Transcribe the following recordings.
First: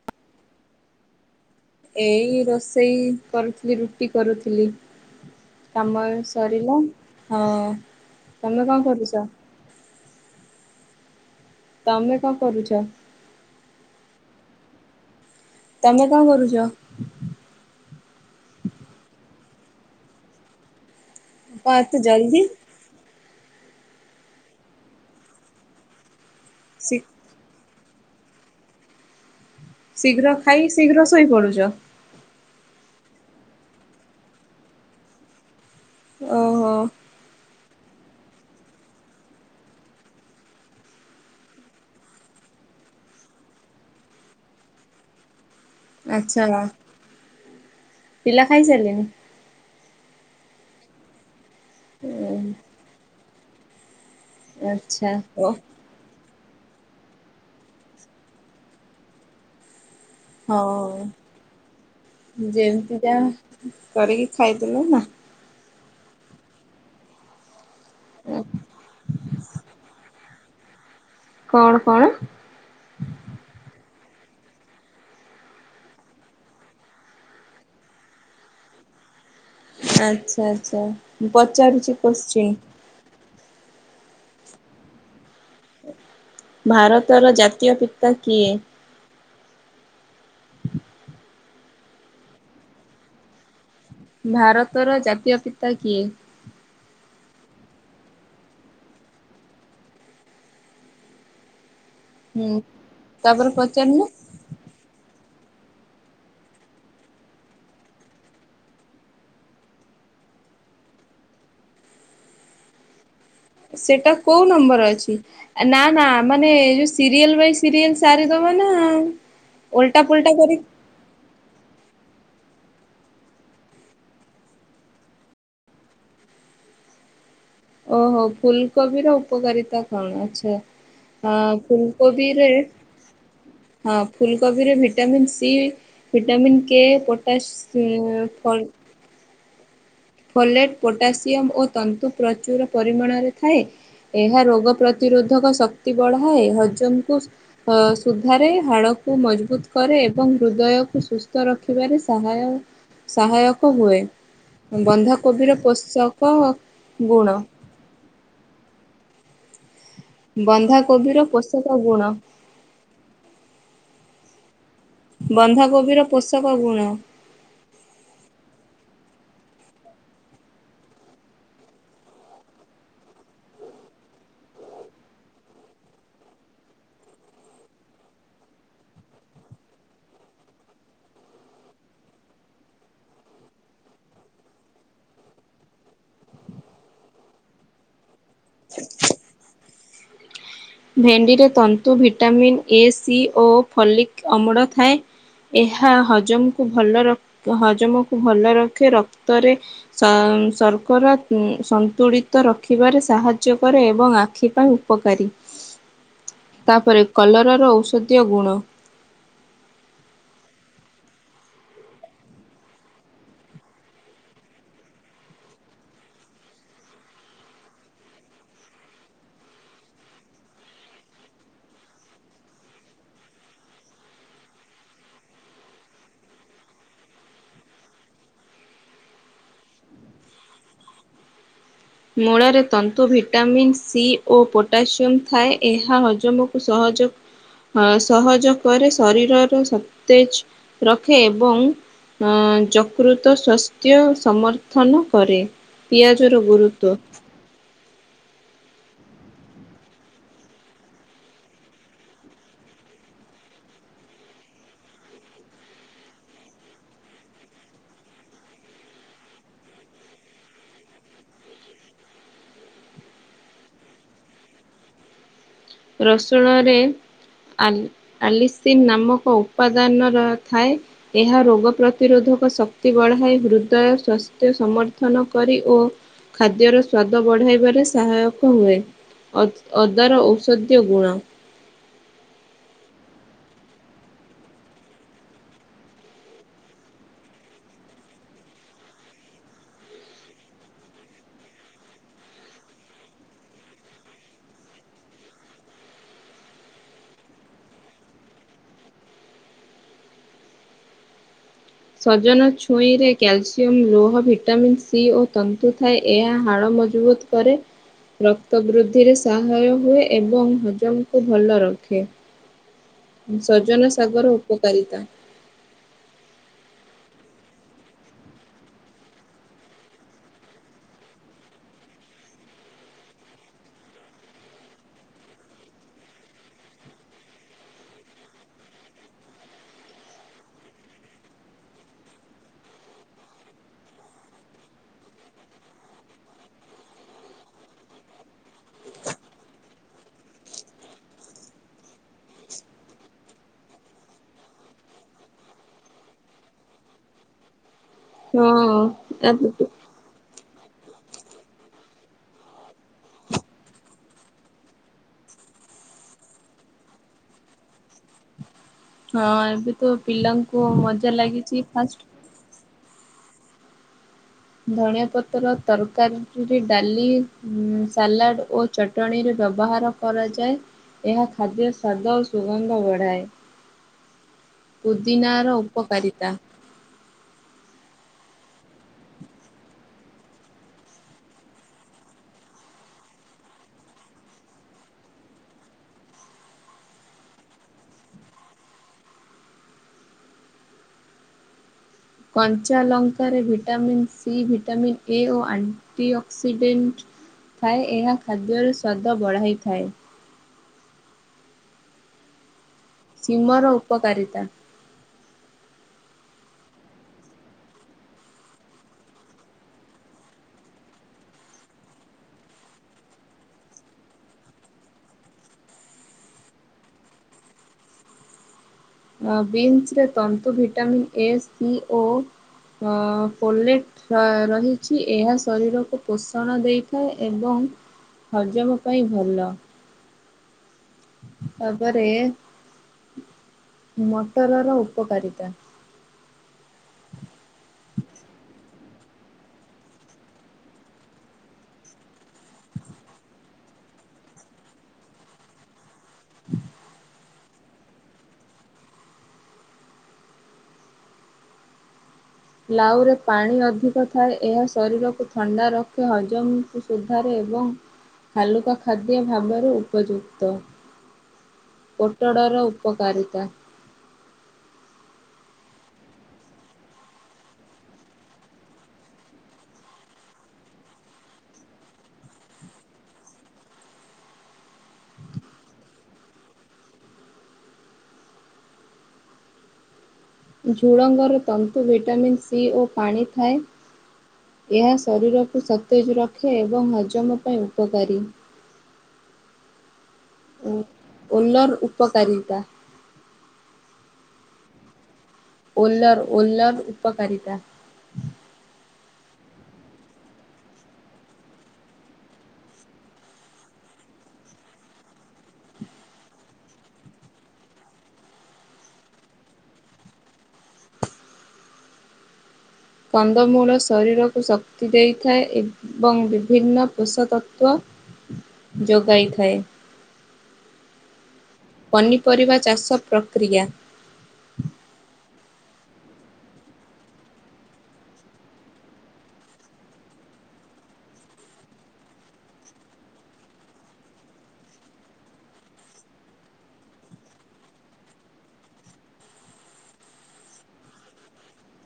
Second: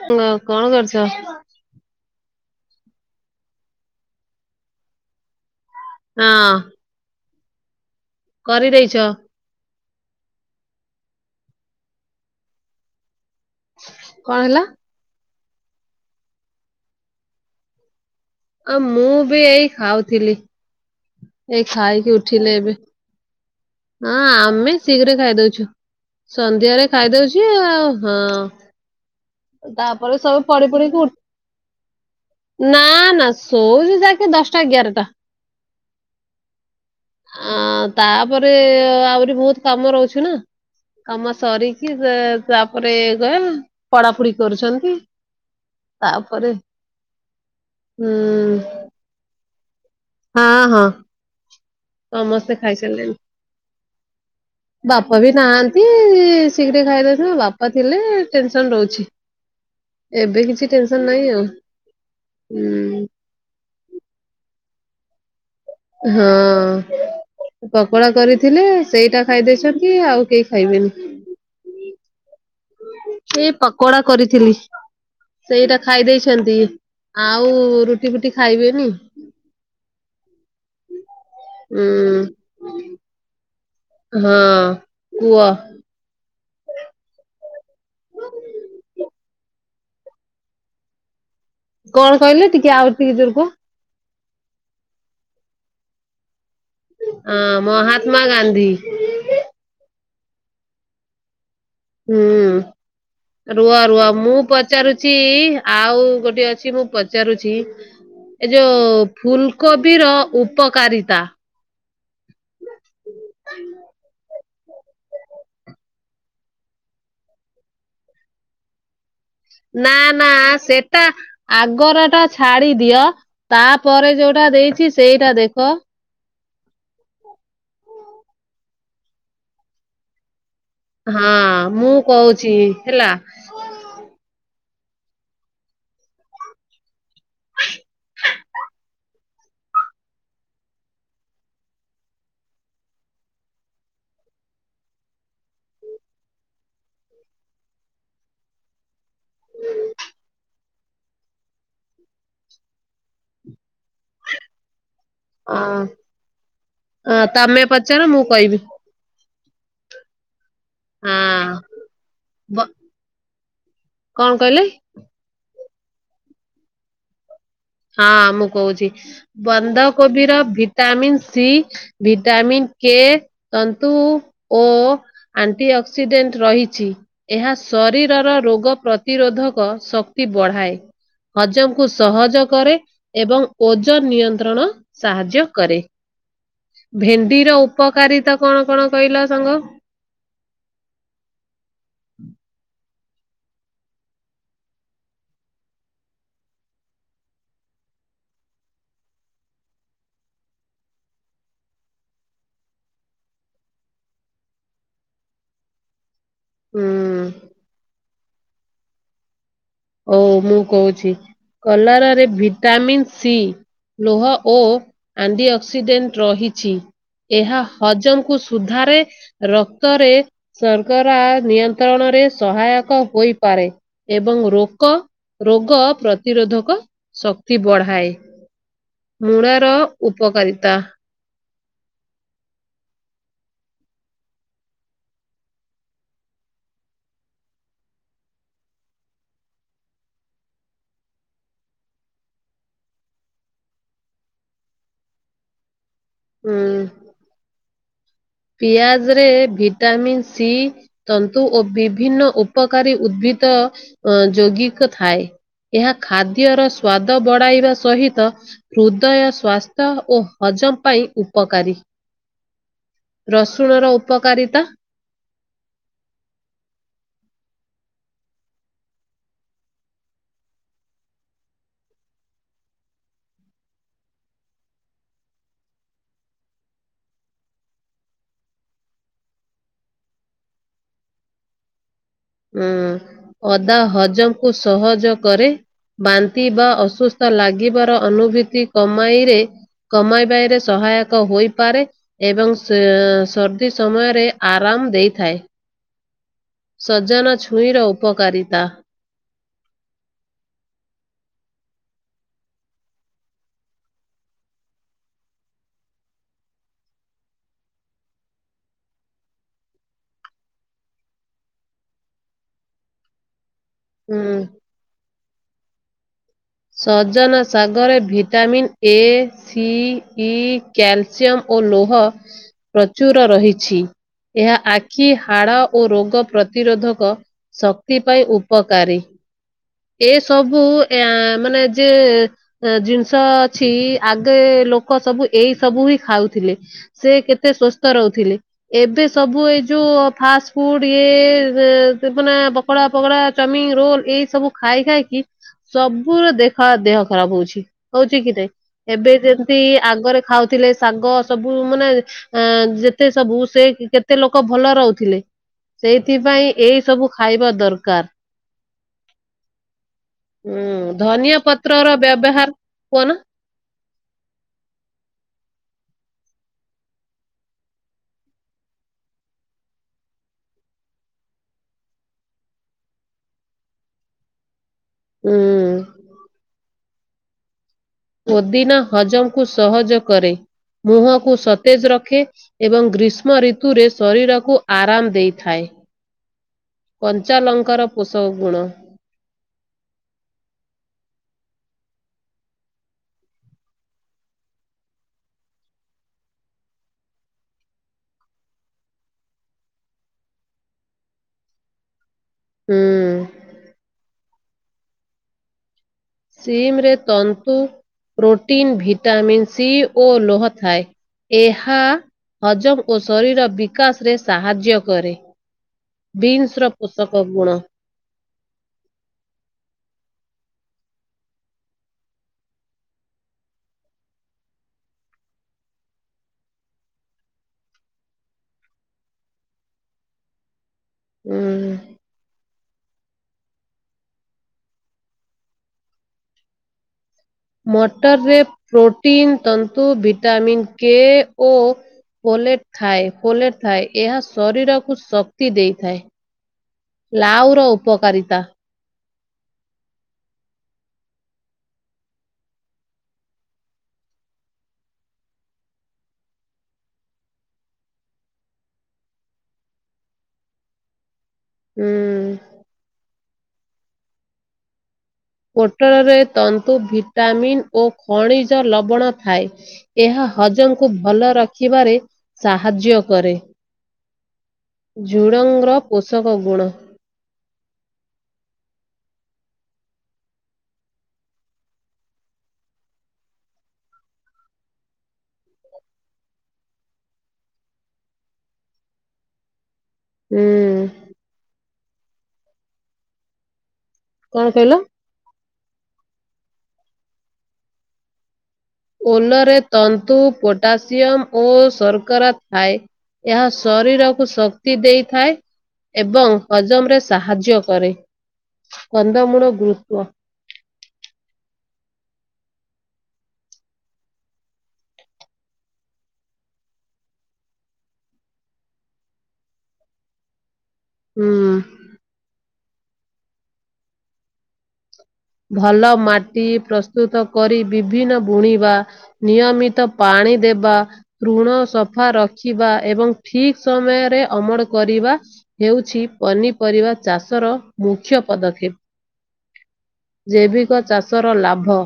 ହ କଣ କରୁଚ? ଏଇ ରୋଷେଇ କରୁଥିଲି ରୁଟି କରୁଥିଲି। କାମ ହଁ ସରିଲା ହଁ ତମେ କଣ କରିଦେଇଛ କରୁଚ? ତମେ କଣ କରୁଚ? କଣ ହେଲା? ତମେ କଣ କରୁଚ? ଆ ମୁଁ ବି ଏଇ ଖାଉଥିଲି। ଏ କଣ ଏତେ ଖାଇକି ଜଲ୍ଦି? ଉଠିଲେ ଏବେ। ହଁ ଆମେ ଶୀଘ୍ର ଖାଇଦଉଛୁ ସନ୍ଧ୍ୟାରେ ଶୀ ଖାଇଦଉଛି ଆଉ। ହଁ ତାପରେ ଶୀଘ୍ର ସବୁ ଖାଇ ପଡି ପଡି କି ଶୀଘ୍ର ଶୋଇ ପଡୁଛ। ଉ ନା ନା ଶୋଉଚୁ ଯାକେ ଦଶଟା ଗ୍ୟାରଟା। ଓ ହୋ। ଆ ତାପରେ ଆହୁରି ବହୁତ କାମ ରହୁଛି ନା। କାମ ସରିକି ସେ ତାପରେ କହ ପଡ଼ାପୁଡି କରୁଛନ୍ତି। ତାପରେ ଆଚ୍ଛା ହୁଁ। ପିଲା ଖାଇସାରିଲେଣି? ହଁ ହଁ। ସମସ୍ତେ ଉଁ ଖାଇସାରିଲେଣି। ଆଚ୍ଛା ବାପ ବି ଓ ନାହାନ୍ତି। ଶୀଘ୍ର ଖାଇଦଉଛନ୍ତି ବାପା ଥିଲେ ଟେନସନ ରହୁଛି। ଏବେ କିଛି ହଁ ଟେନସନ ନାଇଁ ଆଉ ଯେମିତି ହୁଁ। ଯାହା କରିକି ଖାଇଦେଲ ନା ହଁ ପକୋଡା କରିଥିଲେ ସେଇଟା ଖାଇ ଦେଇଛନ୍ତି ଆଉ କେଇ ଖାଇବେନି। କଣ କଣ? ସେ ପକୋଡା କରିଥିଲି। ସେଇଟା ଖାଇଦେଇଛନ୍ତି। ଆଉ ରୁଟି ଫୁଟି ଖାଇବେନି। ଆଚ୍ଛା ଆଚ୍ଛା ମୁଁ ପଚାରୁଚି ଉଁ କୋଶ୍ଚିନ୍? ହଁ କୁଅ? ଭାରତର ଜାତୀୟ ପିତା କିଏ? କଣ କଇଲେ ଟିକେ ଆହୁରି ଟିକେ ଜୋରେ କୁଅ? ଭାରତର ଜାତୀୟ ପିତା କିଏ? ହଁ ମହାତ୍ମା ଗାନ୍ଧୀ। ତାପରେ ହୁଁ ରୁଅ ପଚାରିଲେ ରୁଅ ମୁଁ ପଚାରୁଚି ଆଉ ଗୋଟେ ଅଛି ମୁଁ ପଚାରୁଚି ଏ ଯୋଉ ଫୁଲକୋବି ର ଉପକାରିତା? ସେଟା କୋଉ ନମ୍ବର ଅଛି ନା ନା ମାନେ ଯୋଉ ସିରିଏଲ ବାଇ ସିରିଏଲ ସାରି ଦବା। ନା। ନା ଓଲଟା ନା ପୋଲଟା କରି ସେଟା ଆଗର ଟା ଛାଡି ଦିଅ ତାପରେ ଯୋଉଟା ଦେଇଚି ସେଇଟା ଦେଖ। ଓହୋ ଫୁଲକୋବି ର ଉପକାରିତା କଣ? ଆଚ୍ଛା। ହଁ ଅ ମୁଁ ଫୁଲକୋବିରେ କହୁଛି ହେଲା। ହଁ ଫୁଲକୋବି ରେ vitamin C vitamin K ପୋଟାସ ଫ ଫଲେଟ ପୋଟାସିୟମ ଓ ତନ୍ତୁ ପ୍ରଚୁର ପରିମାଣରେ ଥାଏ। ଏହା ରୋଗ ପ୍ରତିରୋଧକ ଶକ୍ତି ବଢାଏ ହଜମକୁ ଅ ସୁଧାରେ ହାଡ କୁ ମଜବୁତ କରେ ଏବଂ ହୃଦୟକୁ ସୁସ୍ଥ ରଖିବାରେ ସାହାୟ ସହାୟକ ହୁଏ। ବନ୍ଧାକୋବିର ଅ ପୋଷକ ଅ, ଗୁଣ ତମେ ପଚାର ମୁଁ କହିବି ବନ୍ଧାକୋବିର ହଁ ପୋଷକ ଗୁଣ ବ- କଣ କହିଲେ? ବନ୍ଧାକୋବିର ପୋଷକ ଗୁଣ ହଁ ମୁଁ କହୁଛି ବନ୍ଧାକୋବି ର ଭିଟାମିନ୍ ସି ଭିଟାମିନ୍ କେ ତନ୍ତୁ ଓ ଆଣ୍ଟି ଅକ୍ସିଡେଣ୍ଟ୍ ରହିଛି ଏହା ଶରୀରର ରୋଗ ପ୍ରତିରୋଧକ ଶକ୍ତି ବଢାଏ ହଜମକୁ ସହଜ କରେ ଏବଂ ଓଜନ ନିୟନ୍ତ୍ରଣ ସାହାଯ୍ୟ କରେ। ଭେଣ୍ଡିର ଉପକାରିତା କଣ କଣ କହିଲ ସାଙ୍ଗ ଭେଣ୍ଡିରେ ତନ୍ତୁ ଭିଟାମିିନ ଏ ସି ଓ ଫଲିକ ଅମଳ ଥାଏ। ଏହା ହଜମକୁ ଭଲ ହଜମକୁ ଭଲ ରଖେ ରକ୍ତରେ ସର୍କରା ସନ୍ତୁଳିତ ରଖିବାରେ ସାହାଯ୍ୟ କରେ ଏବଂ ଆଖି ପାଇଁ ଉପକାରୀ। ତାପରେ ହୁଁ। କଲରାର ଔଷଧୀୟ ଗୁଣ। ହଉ ମୁଁ କହୁଛି କଲରାରେ ଭିଟାମିନ ସି ଲୋହ ଓ ଆଣ୍ଟି ଅକ୍ସିଡେଣ୍ଟ୍ ରହିଛି। ଏହା ହଜମକୁ ସୁଧାରେ ରକ୍ତରେ ସର୍କରା ନିୟନ୍ତ୍ରଣ ରେ ସହାୟକ ହୋଇପାରେ ଏବଂ ରୋଗ ଗ ରୋଗ ପ୍ରତିରୋଧକ ଶକ୍ତି ବଢାଏ। ମୂଳାର ଉପକାରିତା। ମୂଳାରେ ତନ୍ତୁ ଭିଟାମିନ ସି ଓ ପୋଟାସିୟମ ଥାଏ ଏହା ହଜମକୁ ସହଜ ଜଉ [unintelligible] ଅ ସହଜ କରେ ଶରୀରର ସତେଜ ରଖେ ଏବଂ ଅଁ ଯକୃତ ସ୍ୱାସ୍ଥ୍ୟ ସମର୍ଥନ କରେ। ପିଆଜର ଗୁରୁତ୍ବ ପିଆଜ ରେ ଭିଟାମିନ ସି ତନ୍ତୁ ଓ ବିଭିନ୍ନ ଉପକାରୀ ଉଦ୍ଭିଦ ତ ଅ ଯୌଗିକ ଥାଏ। ଏହା ଖାଦ୍ୟର ସ୍ଵାଦ ବଢାଇବା ସହିତ ହୃଦୟ ସ୍ୱାସ୍ଥ୍ୟ ଓ ହ ଜମ୍ ପାଇଁ ଉପକାରୀ [inaudible] ରସୁଣର ଉପକାରିତା ରସୁଣରେ ଆଲି ଆଲିସିନ ନାମକ ଉପାଦାନର ଥାଏ ଏହା ରୋଗ ପ୍ରତିରୋଧ ଶକ୍ତି ବଢାଇ ହୃଦୟ ସ୍ୱାସ୍ଥ୍ୟ ସମର୍ଥନ କରି ଓ ଖାଦ୍ୟର ସ୍ଵାଦ ବଢାଇବାରେ ସହାୟକ ହୁଏ ଅଦାର ଔଷଧ ଧିୟ ଗୁଣ ହ ଅଦା ହଜମ କୁ ସହଜ କରେ। ବାନ୍ତି ବା ଅସୁସ୍ଥ ଲାଗିବାର ଅନୁଭୂତି କମାଇରେ କମାଇବାରେ ସହାୟକ ହୋଇପାରେ ଏବଂ ସଁ ସର୍ଦ୍ଦି ସମୟରେ ଆରାମ ଦେଇଥାଏ। ସଜନା ଛୁଇଁର ଉପକାରିତା। [inaudible] ସଜନା ଛୁଇଁରେ କ୍ୟାଲସିୟମ୍ ଲୋହ ଭିଟାମିନ୍ ସି ଓ ତନ୍ତୁ ଥାଏ ଏହା ହାଡ଼ ମଜବୁତ କରେ। ରକ୍ତ ବୃଦ୍ଧିରେ ସହାୟ ହୁଏ ଏବଂ ହଜମକୁ ଭଲ ରଖେ। ସଜନ ସାଗର ଉପକାରିତା ସଜନ ଶାଗରେ vitamin A C E calcium ଓ ଓ ଲୋହ ପ୍ରଚୁର ରହିଛି। ଏହା ଆଖି ହାଡ଼ ଓ ରୋଗ ପ୍ରତିରୋଧକ ଶକ୍ତି ପାଇଁ ଉପକାରୀ। ଏସବୁ ଏଁ ଆ ମାନେ ଯେ ଜିନିଷ ଅଛି ଆଗେ ଲୋକ ସବୁ ଏଇସବୁ ହିଁ ଖାଉଥି ଲେ। ସେ କେତେ ସୁସ୍ଥ ରହୁଥିଲେ। ଏବେ ସବୁ ଏଇ ଯୋଉ ଫାଷ୍ଟ ଫୁଡ ଇଏ ସେ ସିପୁନା, ପକୋଡା ପକୋଡା, ଚମିିନ, ରୋଲ, ଏଇସବୁ ଖାଇ ଖାଇକି, ସବୁ ପୁରା ଦେଖ ଦେହ ଖରାପ ହଉଛି। ହଉଛି କି ନାଇଁ? ହଁ ଏବେ ଯେମିତି ଆ ଆଗରେ ଖାଉ ଥିଲେ ଶାଗ ସବୁ ମାନେ ଅ ଯେତେ ସବୁ ସେ କେତେ ଲୋକ ଭଲ ରହୁଥିଲେ ସେଇଥିପାଇଁ ଏଇସବୁ ଖାଇବା ଦରକାର। ହଁ ଏବେ ତ ପିଲାଙ୍କୁ ହୁଁ ମଜା ଧନିଆ ଲାଗିଛି ପତ୍ର ର ଫାଷ୍ଟ ବ୍ୟବହାର କୁହନା। ଧଣିଆ ପତ୍ର ତରକାରୀଠୁ ଡାଲି, ଉଁ ସାଲାଡ ଓ ଚଟଣିରେ ବ୍ୟବହାର କରାଯାଏ। ଏହା ଖାଦ୍ୟ ସ୍ୱାଦ ଓ ସୁଗନ୍ଧ ବଢ଼ାଏ। ପୁଦିିନାର ହୁଁ ଉପକାରିତା। ପୁଦିନା ହଜମକୁ ସହଜ କରେ। ମୁହଁକୁ ସତେଜ ରଖେ ଏବଂ ଗ୍ରୀଷ୍ମ ଋତୁରେ ଶରୀରକୁ ଆରାମ ଦେଇଥାଏ। [inaudible] କଞ୍ଚାଲଙ୍କାର ପୋଷକ ଗୁଣ। [inaudible] କଞ୍ଚା ଲଙ୍କାରେ ଭିଟାମିନ୍ ସି, ଭିଟାମିନ୍ ଏ ଓ ଆଣ୍ଟି ଅକ୍ସିଡେଣ୍ଟ ଥାଏ। ଏହା ଖାଦ୍ୟର ସ୍ୱାଦ ବଢାଇଥାଏ। ହୁଁ ଶିମର ଉପକାରିତା। ଶିମ୍ ରେ ତନ୍ତୁ ପ୍ରୋଟିନ୍, ଭିଟାମିନ୍ ସି ଓ ଲୌହ ଥାଏ। ଏହା ହଜମ ଓ ଶରୀର ବିକାଶରେ ସାହାଯ୍ୟ କରେ। ବିନ୍ସର ପୋଷକ ଗୁଣ। ଆ ବିନ୍ସରେ ତନ୍ତୁ, ଭିଟାମନ୍ ଏ, ସି, ଓ ହଁ ପୋଲେଟ ରହିଛି। ଏହା ଶରୀରକୁ ପୋଷଣ ଦେଇଥାଏ ଏବଂ ହଜମ ପାଇଁ ଭଲ। ଉଁ ତାପରେ ମଟରର ଉପକାରିତା। ମଟରରେ ପ୍ରୋଟିନ୍, ତନ୍ତୁ, ଭିଟାମନ୍ କେ ଓ ପୋଲେଟ୍ ଖାଏ ପୋଲେଟ୍ ଥାଏ। ଏହା ଶରୀରକୁ ଶକ୍ତି ଦେଇଥାଏ। ଲାଉର ଉପକାରିତା। ଲାଉ ରେ ପାଣି ଅଧିକ ଥାଏ। ଏହା ଶରୀରକୁ ଥଣ୍ଡା ରଖେ। ହଜମକୁ ସୁଧାରେ ଏବଂ ହାଲୁକା ଖାଦ୍ୟ ଭାବରେ ଉପଯୁକ୍ତ। ଉଁ, ପୋଟଡର ଉପକାରିତା। ପୋଟଳରେ ତନ୍ତୁ, ଭିଟାମିନ ଓ ଖଣିଜ ଲବଣ ଥାଏ। ଏହା ହଜମ କୁ ଭଲ ରଖିବାରେ ସାହାଯ୍ୟ କରେ। ଝୁଡ଼ଙ୍ଗର ପୋଷକ ଗୁଣ। ଝୁଡ଼ଙ୍ଗରେ ତନ୍ତୁ, ଭିଟାମିନ୍ ସି ଓ ପାଣି ଥାଏ। ଏହା ଶରୀରକୁ ସତେଜ ରଖେ ଏବଂ ହଜମ ପାଇଁ ଉପକାରୀ। ଉଁ, ଓ ଓଲର ଉପକାରିତା। କଣ କହିଲ? ଓଲର୍ ଓଲର ଉପକାରିତା। ଓଲରେ ତନ୍ତୁ, ପୋଟାସିୟମ ଓ ଶର୍କରା ଥାଏ। ଏହା ଶରୀରକୁ ଶକ୍ତି ଦେଇଥାଏ ଏବଂ ହଜମରେ ସାହାଯ୍ୟ କରେ। କନ୍ଦମୂଳ ଗୁରୁତ୍ୱ। କନ୍ଦମୂଳ ଶରୀରକୁ ଶକ୍ତି ଦେଇଥାଏ ଏବଂ ବିଭିନ୍ନ ପୋଷ ତତ୍ତ୍ୱ ଯୋଗାଇ ଥାଏ। ହୁଁ, ପନିପରିବା ଚାଷ ପ୍ରକ୍ରିୟା। ଭଲ ମାଟି ପ୍ରସ୍ତୁତ କରି ବିଭିନ୍ନ ବୁଣିବା ନିୟମିତ ପାଣି। ଦେବା ଋଣ ସଫା ରଖିବା ଏବଂ ଠିକ ସମୟରେ ଅମଳ କରିବା। ହେଉଛି ପନିପରିବା ଚାଷର ମୁଖ୍ୟ ପଦକ୍ଷେପ। ଜୈବିକ ଚାଷର ଲାଭ।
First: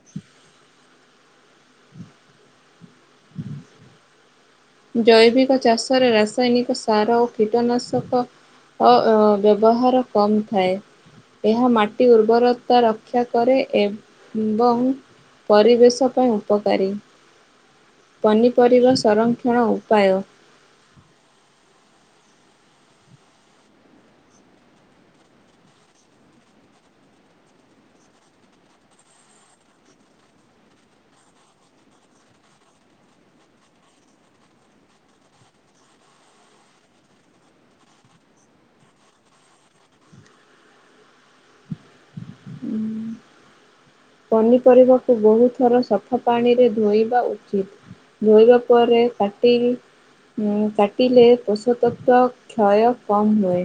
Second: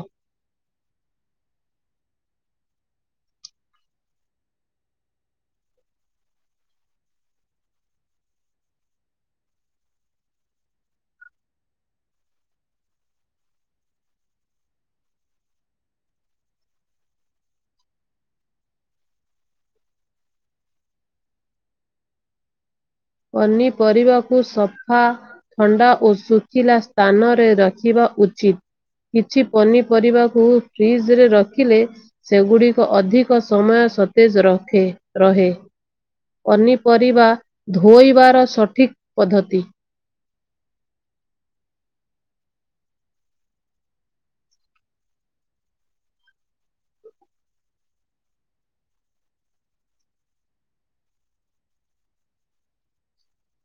ଜୈବିକ ଚାଷରେ ରାସାୟନିକ ସାର ଓ କୀଟନାଶକ। ଅ ବ୍ୟବହାର କମ ଥାଏ। ଏହା ମାଟି ଉର୍ବରତା ରକ୍ଷା କରେ ଏବଂ। ପରିବେଶ ପାଇଁ ଉପକାରୀ। ପନିପରିବା ସଂରକ୍ଷଣ ଉପାୟ। ପନିପରିବାକୁ ସଫା। ଥଣ୍ଡା ଓ ଶୁଖିଲା ସ୍ଥାନରେ ରଖିବା ଉଚିତ୍। କିଛି ପନିପରିବାକୁ ଫ୍ରିଜ ରେ ରଖିଲେ ସେଗୁଡିକ ଅଧିକ ସମୟ। ସତେଜ ରଖେ ରହେ ପନିପରିବା। ଧୋଇବାର ସଠିକ୍ ପଦ୍ଧତି। ପନିପରିବାକୁ ବହୁ ଥର ସଫା ପାଣିରେ ଧୋଇବା ଉଚିତ। ଧୋଇବା ପରେ କାଟି କି। ମ କାଟିଲେ ପୋଷତତ୍ଵ କ୍ଷୟ କମ ହୁଏ।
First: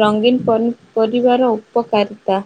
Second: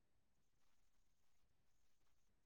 ରଙ୍ଗୀନ ପନିପରିବାର ଉପକାରିତା।